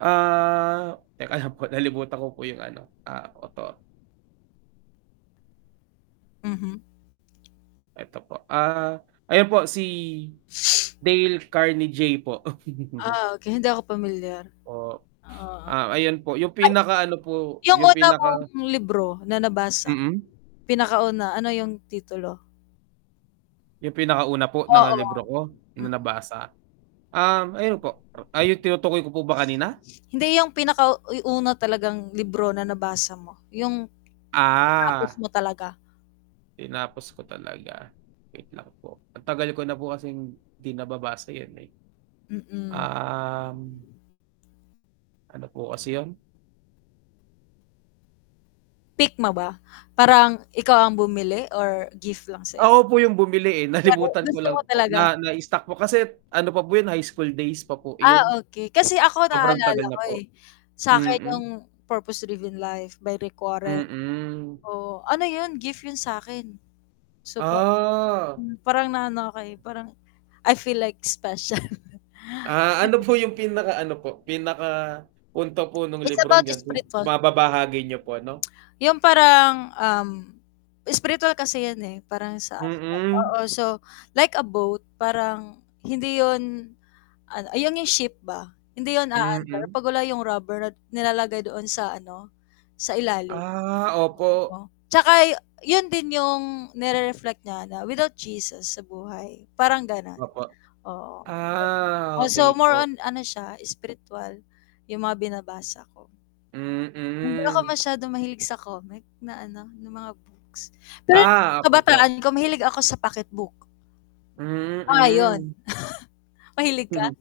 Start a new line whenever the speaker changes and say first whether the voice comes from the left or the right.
right: Ah, teka lang po, nalimutan ko po yung ano, ah, opo.
left: Mm.
right: Eto po, ah, ayan po si Dale Carnegie po.
left: Ah, kaya hindi ako pamilyar.
right: Oh,
left: Oo.
right: ah, ayun po yung
left: Ay.
right: pinaka ano po,
left: Yung
right: yung
left: una mong
right: pinaka
left: libro na nabasa
right: Mm.
left: pinakauna ano yung titulo?
right: Yung pinakauna po ng libro
left: Oo,
right: ko na, na
left: mm.
right: nabasa, um, ayun po, ay yung tinutukoy ko po ba kanina?
left: Hindi yung pinaka uy, una talagang libro na nabasa mo, yung natapos
right: Ah,
left: mo talaga.
right: tinapos ko talaga, wait lang po, ang tagal ko na po kasing 'di nababasa 'yan, eh.
left: Mm.
right: Um ano po kasi yun.
left: Pick ma ba, parang ikaw ang bumili or gift lang sa'yo?
right: Ako po yung bumili, eh,
left: Pero
right: nalimutan ko
left: gusto mo
right: lang po,
left: talaga.
right: na na stock po, kasi ano pa po yun high school days pa po
left: Ah,
right: iyon.
left: okey kasi ako
right: Sobrang
left: naalala
right: tagal na
left: ko,
right: po,
left: eh, sa'kin
right: mm.
left: yung Purpose Driven Life by Rick Warren.
right: Mm.
left: Oo ano yun, gift yun sa'kin, so parang,
right: Ah.
left: hmm, parang naano ako, eh, parang I feel like special.
right: Ah, ano
left: Kasi
right: po yung pinaka ano po, pinaka punto po nung
left: it's
right: librong
left: about
right: ganun,
left: spiritual.
right: baba-bahagi niyo po ano?
left: Yung parang, um, spiritual kasi 'yan, eh, parang sa [unintelligible]
right: Mm.
left: oo, so, like a boat parang hindi 'yon ano, ah, 'yong 'yong ship ba, hindi yun aandar,
right: Mhm.
left: 'pag wala 'yong rubberant nilalagay doon sa ano sa ilalim.
right: Ah, opo.
left: [unintelligible] 'Tsaka yun din yung nire-reflect nya na without Jesus sa buhay, parang ganun,
right: Opo,
left: oo,
right: ah,
left: oh,
right: okey
left: so, more
right: po.
left: on ano siya, spiritual yung mga binabasa ko, hindi ako
right: Mm.
left: masyadong mahilig sa comic na ano na mga books, pero
right: Ah,
left: nung
right: okey po.
left: kabataan ko mahilig ako sa pocket book. Ah 'yon,
right: Mm.
left: mahilig ka,
right: Hmm,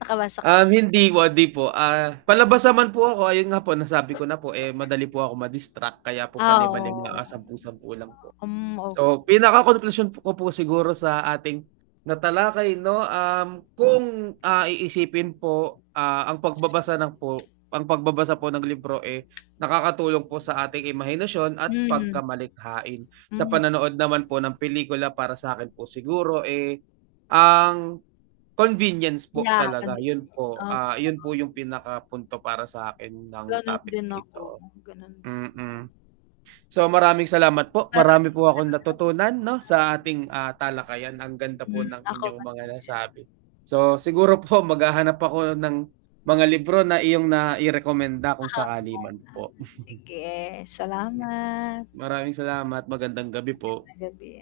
left: naka wasak
right: um, hindi po, 'di po, ah, palabas naman po ako ayun nga po nasabi ko na po, eh, "madali po ako ma distract" kaya po
left: Ah,
right: palima-lima, ah,
left: oo.
right: pasampu-sampu lang po.
left: Hmm, ok
right: So, pinakakonklusyon ko po siguro sa ating natalakay, 'no, um, kung, ah, iisipin po, ah, ang pagbabasa ng po, ang pagbabasa po ng libro, eh, nakakatulong po sa ating imahinasyon at
left: Mhm.
right: pagkamalikhain. Sa
left: Hmm.
right: panonood naman po ng pelikula para sa'kin po siguro, eh, ang convenience po
left: Yeah,
right: talaga
left: kahilig,
right: yun po,
left: opo.
right: ah, yun po yung pinaka punto para sa'kin ng
left: Ganun
right: topic
left: din
right: na
left: ako,
right: ito,
left: ganun di
right: mm. So, maraming salamat po, marami po akong natutunan, 'no,
left: [unintelligible]
right: sa ating ah talakayan ang ganda po
left: Mm,
right: ng
left: ako
right: inyong
left: 'man din.
right: mga nasabi, so, siguro po maghahanap ako ng mga libro na iyong nairekomenda
left: Ah,
right: kung sakali 'man
left: [unintelligible] ah,
right: po.
left: kasi sige,
right: mm.
left: salamat.
right: Maraming salamat, magandang gabi po.
left: Magandang gabi.